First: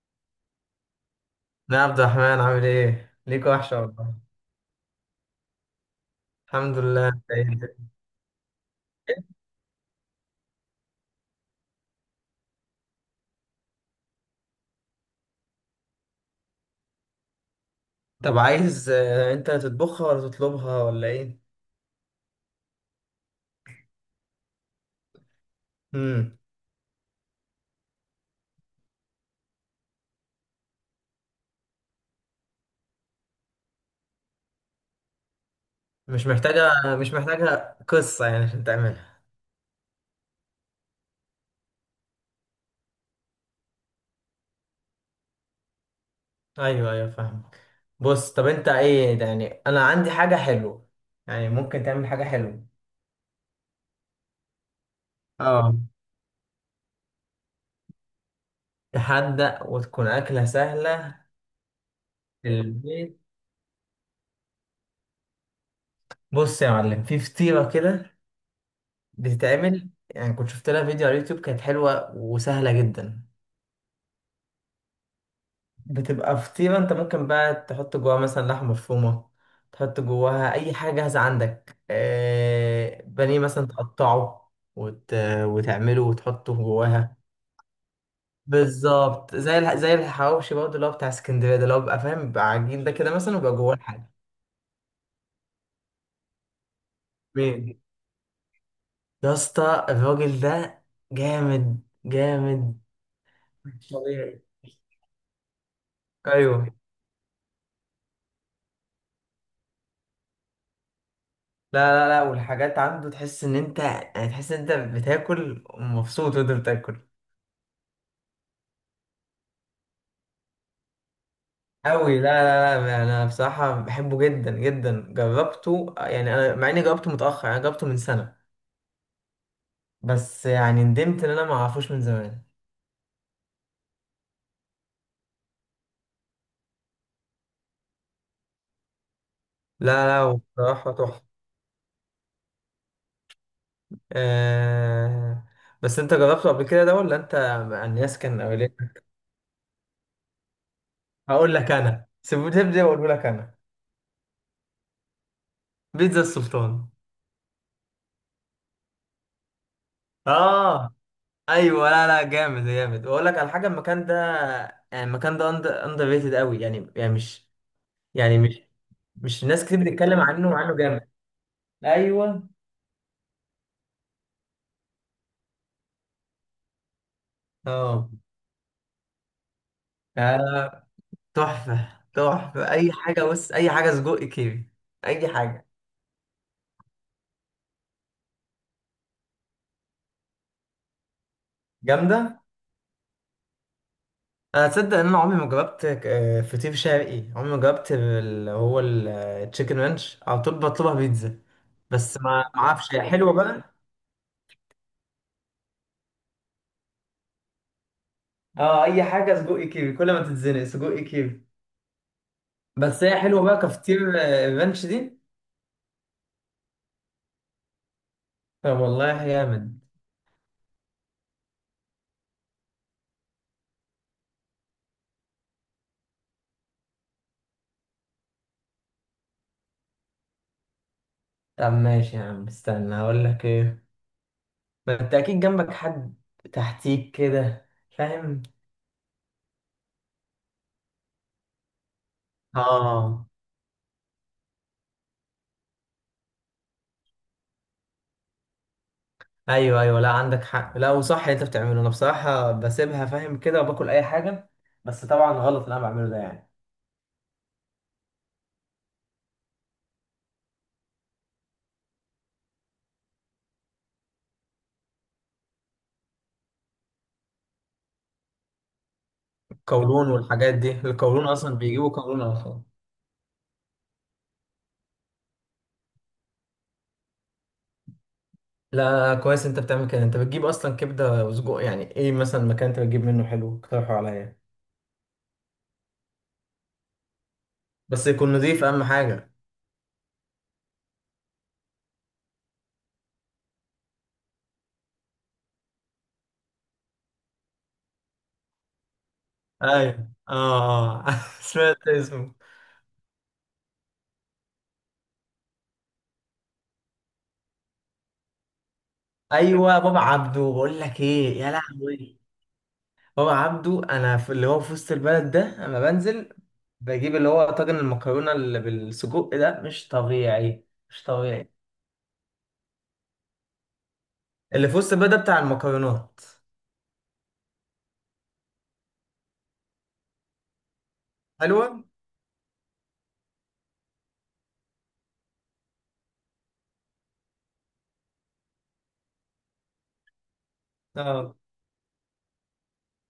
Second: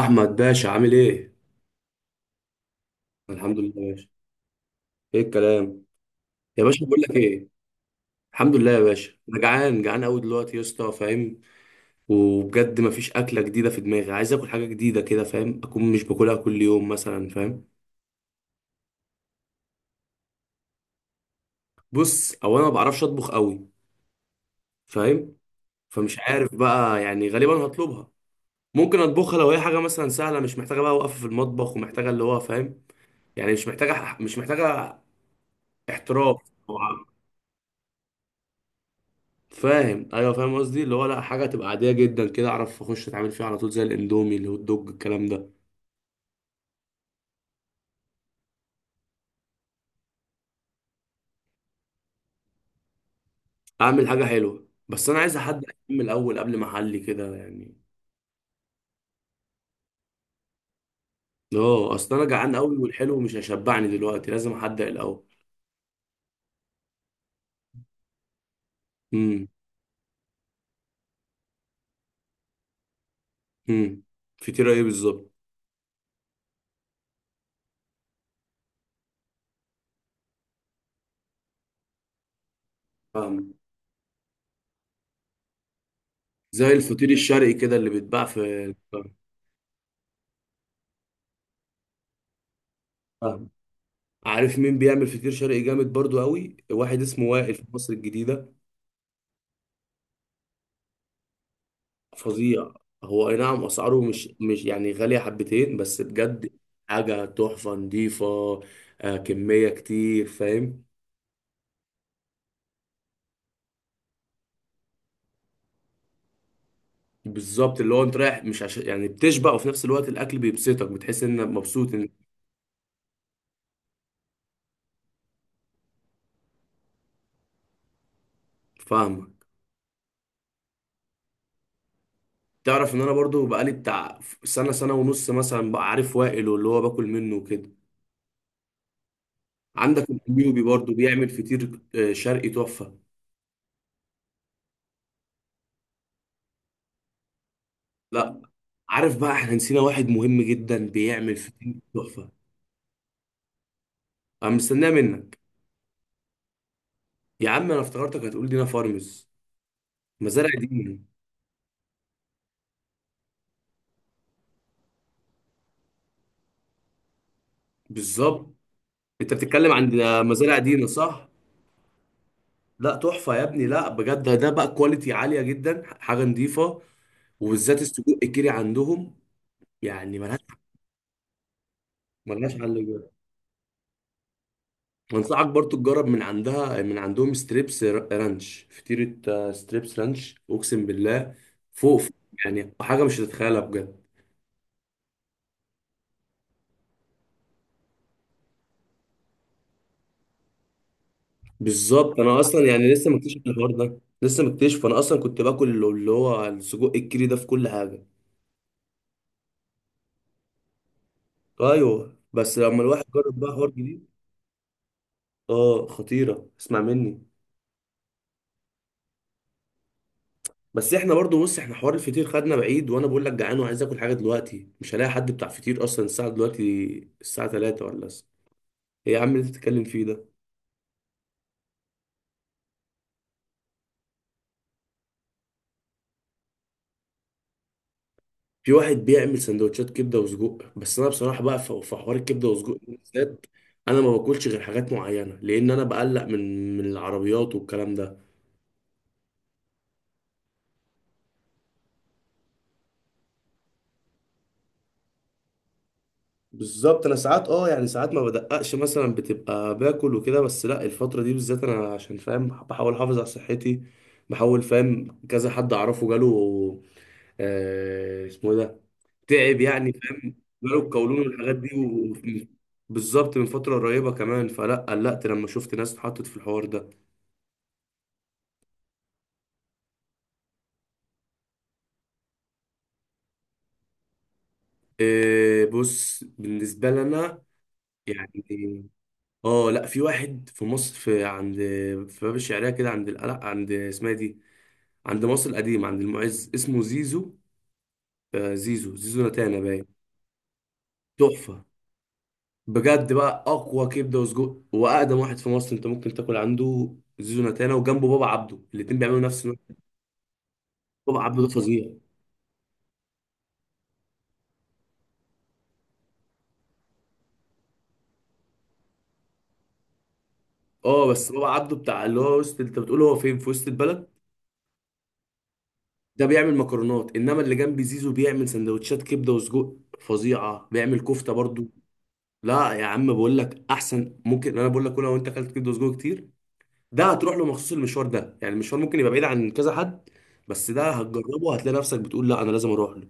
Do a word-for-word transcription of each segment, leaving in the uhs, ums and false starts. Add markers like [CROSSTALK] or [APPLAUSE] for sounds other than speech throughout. احمد باشا عامل ايه؟ لا يا عبد الرحمن، عامل ايه؟ ليك الحمد لله وحشة يا باشا. والله. ايه الكلام؟ يا الحمد باشا بقول لله، لك انت ايه، ايه؟ الحمد لله يا باشا. انا جعان جعان قوي دلوقتي يا اسطى، فاهم؟ وبجد مفيش اكله جديده في دماغي، عايز اكل حاجه جديده كده، فاهم؟ اكون مش باكلها كل يوم مثلا، فاهم؟ طب عايز آه، انت تطبخها ولا تطلبها ولا ايه؟ بص، او انا ما بعرفش اطبخ قوي، فاهم؟ فمش امم عارف بقى، يعني غالبا هطلبها. ممكن اطبخها لو هي حاجه مثلا سهله، مش محتاجه بقى وقفه في المطبخ ومحتاجه اللي هو فاهم، يعني مش محتاجه مش محتاجه مش احتراف. محتاجة، مش محتاجة قصة يعني عشان تعملها. فاهم، ايوه، فاهم قصدي اللي هو لا، حاجه تبقى عاديه جدا كده، اعرف اخش اتعامل فيها على طول، زي الاندومي، الهوت دوج، الكلام ده. ايوه ايوه، فاهمك. بص، طب انت ايه ده؟ يعني انا عندي حاجة حلوة، يعني ممكن تعمل حاجة حلوة. اعمل حاجه حلوه، بس انا عايز حد اه، من الاول قبل ما احلي كده يعني. تحدق وتكون أكلة سهلة. اه، اصل انا في جعان قوي البيت. والحلو مش هيشبعني دلوقتي، لازم احدق الاول. بص يا معلم، في فطيرة كده امم. بتتعمل، يعني كنت شفت لها فيديو على اليوتيوب، كانت حلوة وسهلة جدا. امم. فطيره ايه بالظبط؟ بتبقى فطيرة انت ممكن بقى تحط جواها مثلا لحمة مفرومة، تحط جواها اي حاجة جاهزة عندك، آه بانيه فاهم، مثلا تقطعه وت... وتعمله وتحطه زي الفطير جواها. الشرقي كده اللي بيتباع في. بالظبط زي الح... زي الحواوشي برضه اللي هو بتاع اسكندرية ده، اللي هو بيبقى فاهم بيبقى عجين ده كده مثلا فاهم. ويبقى جواه الحاجة. عارف مين بيعمل فطير شرقي جامد برضو قوي؟ واحد اسمه وائل في مين؟ مصر الجديده. يا اسطى الراجل ده جامد فظيع. جامد، هو اي نعم مش اسعاره مش طبيعي. مش يعني غاليه حبتين، بس بجد ايوه. حاجه تحفه نضيفه. آه، كميه كتير، فاهم. لا لا لا، والحاجات عنده تحس ان انت يعني تحس ان انت بتاكل مبسوط وانت بتاكل. بالظبط، اللي هو انت رايح مش عشان يعني بتشبع، وفي نفس الوقت الاكل بيبسطك، بتحس انك مبسوط انك. أوي. لا لا، لا أنا بصراحة بحبه جدا جدا، جربته يعني، أنا مع إني جربته متأخر، أنا جربته من سنة، فاهمك. بس يعني ندمت إن أنا ما أعرفوش من زمان. تعرف ان انا برضو بقالي بتاع سنه سنه ونص مثلا بقى عارف وائل، واللي هو باكل منه وكده. عندك لا لا، النيوبي بصراحة برضو تحفة. بيعمل فطير آه، شرقي تحفه. آه. بس أنت جربته قبل كده ده ولا أنت مع الناس كان لا. أولين؟ عارف بقى احنا نسينا واحد مهم جدا بيعمل هقول لك فطير أنا، تحفه. سيبوني تبدأ وأقوله لك أنا. انا مستناه منك. بيتزا السلطان. يا عم انا افتكرتك هتقول دينا فارمز، مزارع آه، دينا. أيوه. لا لا، جامد جامد، وأقول لك على حاجة. المكان ده، يعني المكان ده أندر ريتد أوي، يعني يعني مش يعني بالظبط. مش، انت مش ناس بتتكلم كتير عن بتتكلم عنه، مزارع وعنه دينا جامد. صح؟ ايوه. لا تحفه يا ابني، لا بجد، ده ده بقى كواليتي عاليه جدا، حاجه نظيفه. وبالذات اه. السجق الكيري عندهم، يعني ملهاش. آه، تحفة. ملهاش تحفة حل أي بجد. حاجة، بص أي حاجة سجق كيري، أي وانصحك حاجة. برضو تجرب من عندها، من عندهم، ستريبس رانش فطيره. آه، ستريبس رانش، اقسم بالله فوق فوق. جامدة. يعني حاجه مش هتتخيلها بجد. أنا تصدق إن أنا عمري ما جربت آه، فطير شرقي؟ عمري ما جربت اللي هو التشيكن رانش، على طول بطلبها بيتزا، بس بالظبط، ما انا ما اصلا يعني أعرفش هي لسه حلوة مكتشف الحوار بقى. ده، لسه مكتشف. انا اصلا كنت باكل اللي هو السجق الكيري ده في كل حاجه. اه، أي حاجة سجق كيري، كل ما تتزنق سجق كيري. ايوه، بس لما بس الواحد هي جرب حلوة بقى بقى حوار جديد. كفطير آه، الرانش دي؟ اه خطيره، اسمع مني. طب والله جامد. بس احنا برضو، بص احنا حوار الفطير خدنا بعيد، وانا بقول لك جعان وعايز اكل حاجه دلوقتي، مش هلاقي حد بتاع فطير اصلا الساعه دلوقتي. الساعه تلاتة ولا الس- ايه يا عم اللي أنت بتتكلم فيه ده؟ طب ماشي يا عم، استنى هقول لك إيه. ما انت اكيد جنبك حد، تحتيك كده، فاهم. في واحد بيعمل سندوتشات كبده وسجق، بس انا بصراحه بقى في في حوار الكبده والسجق ده اه. بالذات انا ما باكلش غير حاجات معينه، لان انا بقلق من من العربيات والكلام ده. ايوه ايوه، لا عندك حق، لا وصح اللي انت بتعمله. انا بصراحه بسيبها فاهم كده وباكل اي حاجه، بس طبعا غلط اللي انا بعمله ده يعني. بالظبط، انا ساعات اه يعني ساعات ما بدققش مثلا، بتبقى باكل وكده، بس لا، الفتره دي بالذات انا عشان فاهم بحاول احافظ على صحتي. بحاول، فاهم، كذا حد اعرفه جاله آه، اسمه إيه ده، تعب يعني، القولون فاهم. والحاجات دي، جاله القولون القولون اصلا والحاجات دي بيجيبوا و... قولون اصلا. بالظبط، من فتره قريبه كمان، فلا قلقت لما شفت ناس اتحطت في الحوار ده. لا كويس انت بتعمل كده. انت بتجيب اصلا كبده وسجق يعني، ايه مثلا مكان انت بتجيب منه حلو اقترحه عليا، إيه، بص بالنسبة لنا بس يكون يعني، نضيف اهم حاجه. اه لا، في واحد في مصر، في عند، في باب الشعرية كده، عند القلق، عند اسمها إيه دي، عند مصر القديمة، عند المعز، اسمه زيزو. آه، زيزو، زيزو نتانا باين. ايوه. اه. [LAUGHS] اه. تحفة، سمعت اسمه. بجد بقى أقوى كبدة وسجق وأقدم واحد في مصر أنت ممكن تاكل عنده، زيزو نتانا. وجنبه بابا عبده، الاتنين بيعملوا نفس النوع. ايوه، بابا عبده، بقول لك بابا ايه عبده ده يا فظيع. لهوي. بابا عبده انا في اللي هو في وسط البلد ده، انا بنزل بجيب اللي هو طاجن المكرونه اللي بالسجق ده، مش طبيعي مش اه، بس بابا طبيعي. عبده بتاع اللي هو وسط، انت بتقول هو فين في وسط البلد اللي في وسط البلد ده بتاع المكرونات. ده؟ بيعمل مكرونات، انما اللي جنب زيزو بيعمل سندوتشات كبده وسجق فظيعه، بيعمل كفته برضو. حلوه. لا يا عم، بقول لك احسن، ممكن انا بقول لك كل، لو انت اكلت كبده وسجق كتير، ده هتروح له مخصوص، المشوار ده يعني المشوار ممكن يبقى بعيد عن كذا حد، بس ده اه، هتجربه، هتلاقي نفسك بتقول لا، انا لازم اروح له.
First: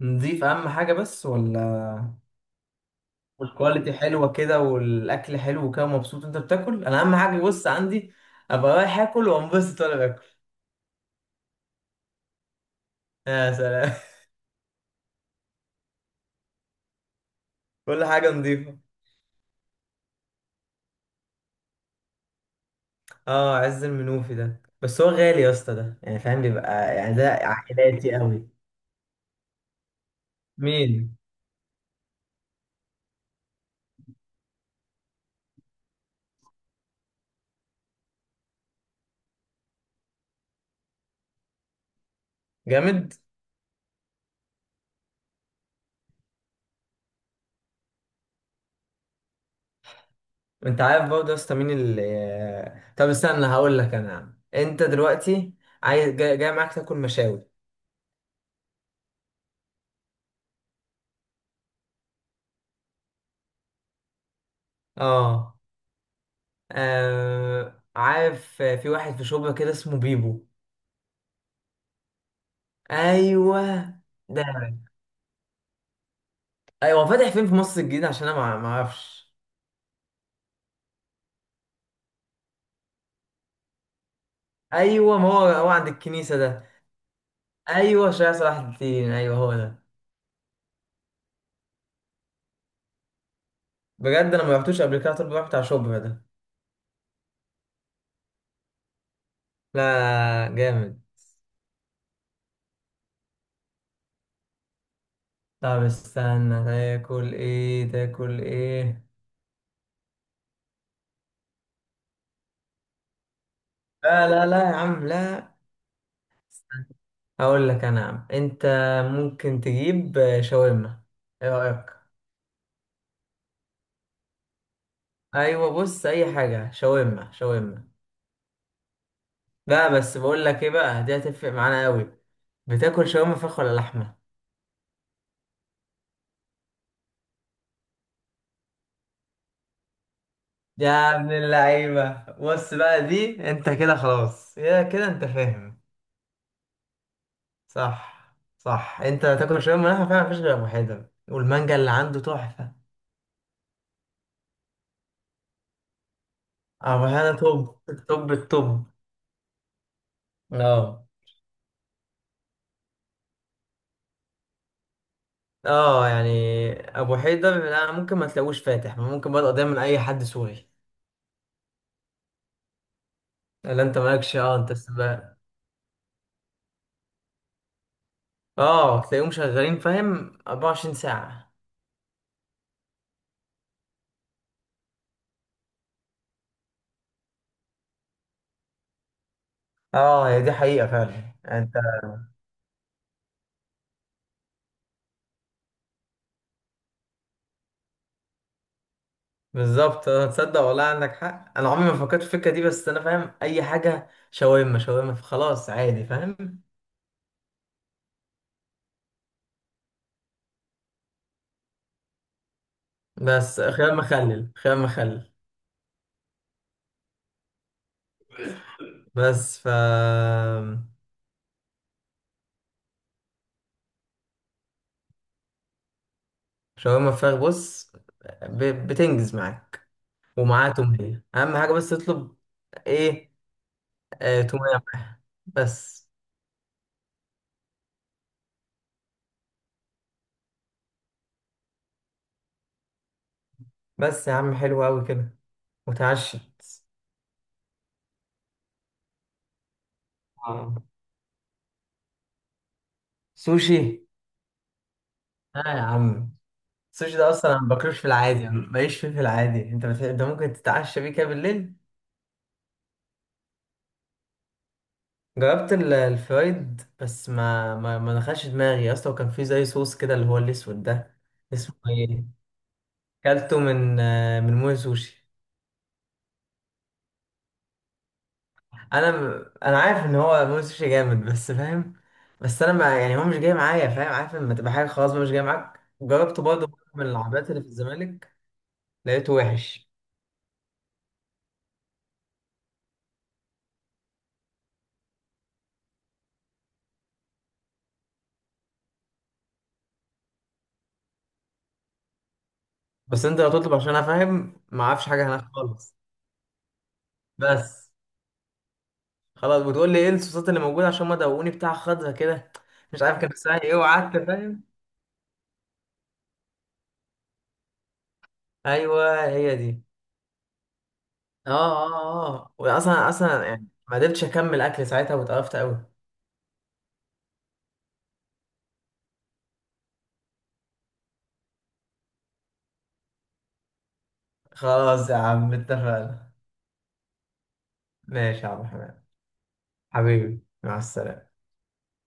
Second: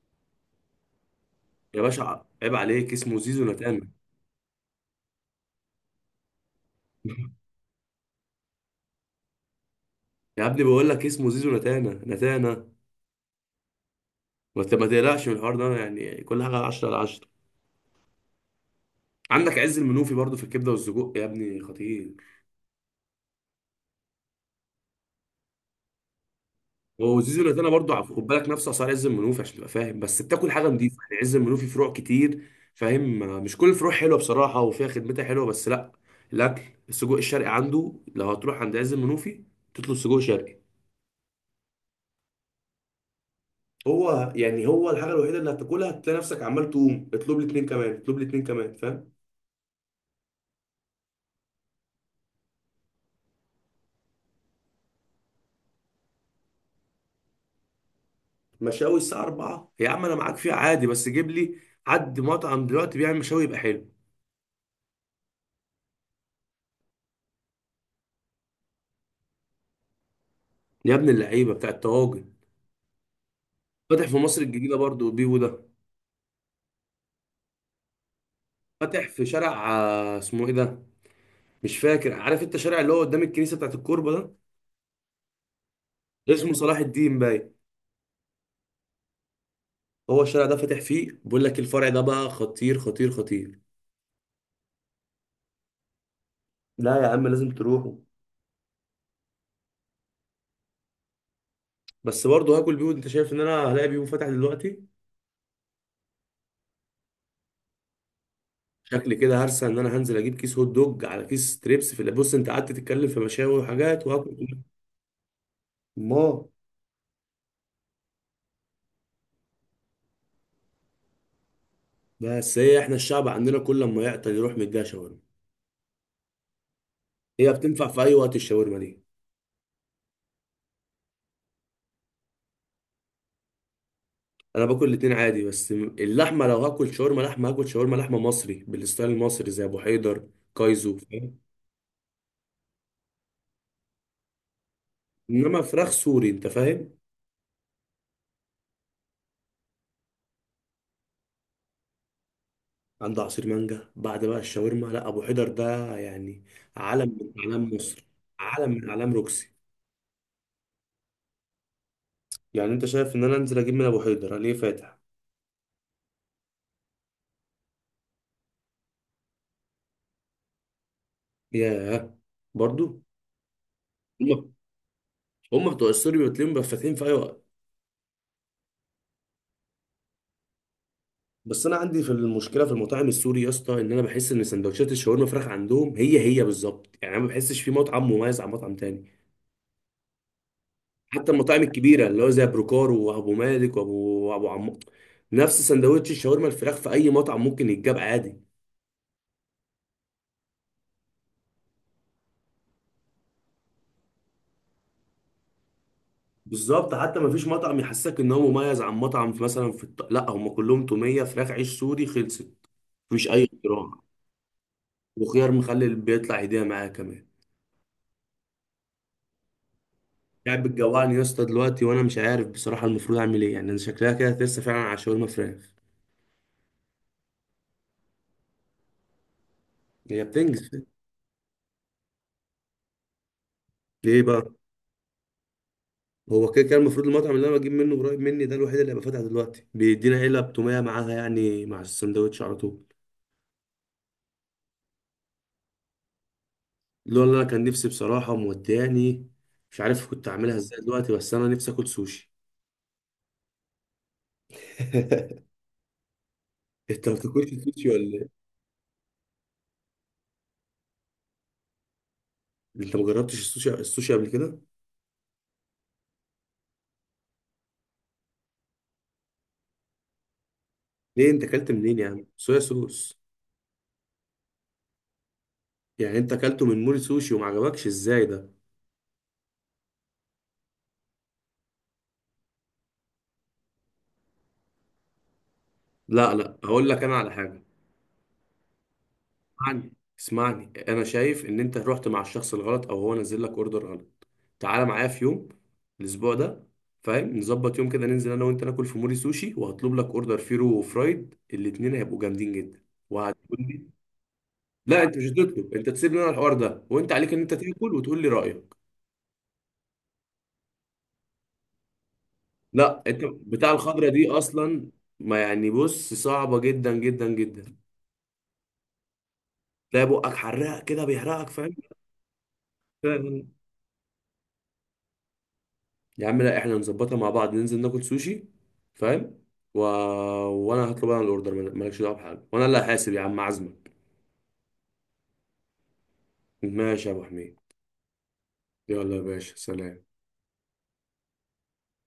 نضيف اهم حاجه بس ولا؟ يا باشا عيب عليك، اسمه زيزو نتانا. والكواليتي حلوه كده والاكل حلو كده، ومبسوط انت بتاكل. انا اهم حاجه، بص عندي، ابقى رايح اكل وانبسط وانا باكل. يا ابني بقول لك اسمه زيزو نتانا، نتانا. يا سلام. ما ت- ما تقلقش من الحوار ده، يعني كل حاجه عشرة على عشرة. [LAUGHS] كل حاجه نضيفه. عندك عز المنوفي برضو في الكبده والسجق يا ابني، خطير. اه عز المنوفي ده، بس هو غالي يا اسطى ده، يعني فاهم بيبقى يعني ده وزيزو اللي برضه عف- عائلاتي خد قوي. بالك نفسه اسعار عز المنوفي، عشان تبقى فاهم، بس بتاكل حاجه نضيفه. مين؟ يعني عز المنوفي فروع كتير، فاهم، مش كل الفروع حلوه بصراحه وفيها خدمتها حلوه، بس لا، الاكل، السجق الشرقي عنده، لو هتروح عند عز المنوفي تطلب سجق شرقي. جامد. هو يعني هو الحاجه الوحيده اللي هتاكلها، هتلاقي نفسك عمال تقوم اطلب لي اتنين كمان، اطلب لي اتنين كمان، فاهم. انت عارف برضه يا اسطى مين اللي، طب استنى هقول لك انا يا عم. انت دلوقتي عايز جاي، جاي معاك تاكل مشاوي. مشاوي الساعه أربعة يا عم، انا معاك فيها عادي، بس جيب لي حد مطعم دلوقتي بيعمل مشاوي يبقى حلو. اه. آه، عارف في واحد في شبرا كده اسمه بيبو. يا ابن اللعيبه بتاع الطواجن. ايوه فاتح في مصر ده. الجديده برضه بيبو ده. ايوه فاتح فين في مصر الجديدة؟ عشان انا ما ما فاتح في اعرفش. شارع آه، اسمه ايه ده، مش فاكر. عارف انت الشارع اللي هو قدام الكنيسه بتاعت الكوربه؟ ايوه، ما هو هو عند ده الكنيسة اسمه ده. صلاح الدين باين. ايوه شارع صلاح الدين، ايوه هو ده. هو الشارع ده فاتح فيه، بقول لك الفرع ده بقى خطير خطير خطير. بجد انا ما رحتوش قبل كده، طب رحت على شبرا ده؟ لا يا عم، لازم تروحوا. لا جامد. بس برضه هاكل بيهو؟ انت شايف ان انا هلاقي بيهو فاتح دلوقتي؟ طب استنى، تاكل ايه تاكل ايه؟ شكلي كده هرسى ان انا هنزل اجيب كيس هوت دوج على كيس تريبس في اللي-، بص انت قعدت تتكلم في مشاوي وحاجات لا لا وهاكل. لا يا عم، لا. ما. هقول لك انا يا عم، انت ممكن تجيب آه، شاورما، ايه رايك؟ بس هي احنا الشعب عندنا، كل لما يعطل يروح مديها شاورما. ايوه بص، اي حاجه شاورما هي شاورما. بتنفع في اي وقت الشاورما دي. لا بس بقول لك ايه بقى، دي هتفرق معانا قوي. بتاكل شاورما فراخ ولا لحمه؟ انا باكل الاتنين عادي، بس م- اللحمه لو هاكل شاورما لحمه، هاكل شاورما لحمه مصري بالستايل المصري زي ابو حيدر، كايزو، يا ابن فاهم. اللعيبه، بص بقى دي، انت كده خلاص يا كده انت انما فاهم. فراخ سوري، انت فاهم. صح صح، انت هتاكل شاورما لحمه، فعلا مفيش غير ابو حيدر والمانجا اللي عنده تحفه. عند عصير مانجا بعد بقى الشاورما، لا ابو حيدر ده يعني ابو علم حيدر من اعلام توب مصر، التوب علم التوب. من اعلام روكسي. اه. يعني انت شايف ان انا انزل اجيب من ابو حيدر؟ ليه فاتح؟ اه، يعني ابو حيدر لا ممكن ما تلاقوش فاتح، ممكن بدأ دايما اي حد سوري. ياه. برضو لا انت هم مالكش، اه انت السباق. هم بتوع السوري بتلاقيهم بقى فاتحين في اي وقت. اه، تلاقيهم شغالين فاهم أربعة وعشرين ساعة. بس انا عندي في المشكله في المطاعم السوري يا اسطى، ان انا بحس ان سندوتشات الشاورما فراخ عندهم هي هي بالظبط، يعني انا ما بحسش في مطعم مميز عن مطعم تاني. اه هي دي حقيقة فعلا. حتى يعني المطاعم انت الكبيره اللي هو زي بروكار وابو مالك وابو ابو عم، نفس سندوتش الشاورما الفراخ في اي مطعم ممكن يتجاب عادي. بالظبط. آه، تصدق والله عندك حق، انا عمري ما فكرت في الفكرة دي، بس انا فاهم اي حاجة شاورما شاورما فخلاص عادي فاهم. بالظبط، حتى ما فيش مطعم يحسسك ان هو مميز عن مطعم، في مثلا في الط... لا، هم كلهم توميه فراخ عيش سوري، خلصت. مفيش اي بس خيار اختراع. مخلل، خيار مخلل. وخيار مخلل بيطلع هديه معاه كمان. بس ف قاعد بتجوعني يا اسطى دلوقتي، وانا مش عارف بصراحه المفروض اعمل ايه. يعني انا شكلها كده لسه فعلا على شاورما فراخ. شاورما فراخ. بص، ب- بتنجز معاك. هي ومعاه بتنجز. تومية، أهم حاجة بس تطلب. إيه؟ ليه آه، بقى؟ تومية معاها بس. هو كده كده المفروض المطعم اللي انا بجيب منه قريب مني ده الوحيد اللي هيبقى فاتح دلوقتي، بيدينا علب توميه معاها يعني مع السندوتش على طول. بس يا عم حلو أوي كده، وتعشت. اللي هو، اللي انا كان نفسي بصراحه وموداني، مش عارف كنت اعملها ازاي آه. دلوقتي، بس انا نفسي اكل سوشي. سوشي. [LAUGHS] آه يا عم. انت ما السوشي ده أصلا بتاكلش أنا ما السوشي باكلوش في ولا ايه؟ العادي، ما بقيش فيه في العادي، أنت بت... أنت ممكن تتعشى بيه كده بالليل. انت ما جربتش السوشي، السوشي قبل كده؟ جربت ال- الفرايد، بس ما ما, ما دخلش دماغي أصلا، وكان فيه زي صوص كده اللي هو الأسود ده. ليه، انت اكلت اسمه منين يا عم إيه؟ صويا صوص؟ كلته من آه، من موي سوشي. يعني انت اكلته من مول سوشي وما عجبكش؟ ازاي ده! انا انا عارف ان هو موسيقى جامد بس فاهم، بس انا ما يعني هو مش جاي معايا فاهم، عارف لما تبقى حاجه خلاص بقى مش جاي معاك. لا جربته لا، برضه مرة هقول لك من انا على العربيات اللي حاجه. في الزمالك، لقيته وحش. اسمعني، اسمعني، انا شايف ان انت رحت مع الشخص الغلط، او هو نزل لك اوردر غلط. تعالى معايا في يوم الاسبوع ده، فاهم، نظبط يوم كده ننزل انا وانت ناكل في موري سوشي، وهطلب لك اوردر فيرو وفرايد، الاتنين هيبقوا جامدين جدا. بس انت لو وهتقول تطلب، لي، عشان انا فاهم ما لا اعرفش انت مش حاجه هناك هتطلب، انت خالص. تسيب لنا الحوار ده، وانت عليك ان انت بس تاكل وتقول لي رايك. خلاص، بتقول لي ايه الصوصات اللي موجوده، عشان ما دوقوني بتاع خضرا كده، مش لا عارف انت كان اسمها بتاع ايه، الخضره وقعدت دي فاهم. اصلا. ما يعني بص، صعبه جدا جدا جدا، ايوه هي دي. تلاقي بقك حراق كده، بيحرقك. اه اه اه، واصلا اصلا فاهم. يعني ما قدرتش اكمل اكل ساعتها، واتقرفت قوي. يا عم لا، احنا نظبطها مع بعض ننزل ناكل سوشي، فاهم، و... وانا هطلب انا الاوردر، مالكش دعوه بحاجه، وانا اللي هحاسب، يا عم عزمك. خلاص يا عم، اتفقنا. ماشي يا ابو حميد. ماشي يا عم حماد. يلا يا باشا، سلام. حبيبي، مع السلامة.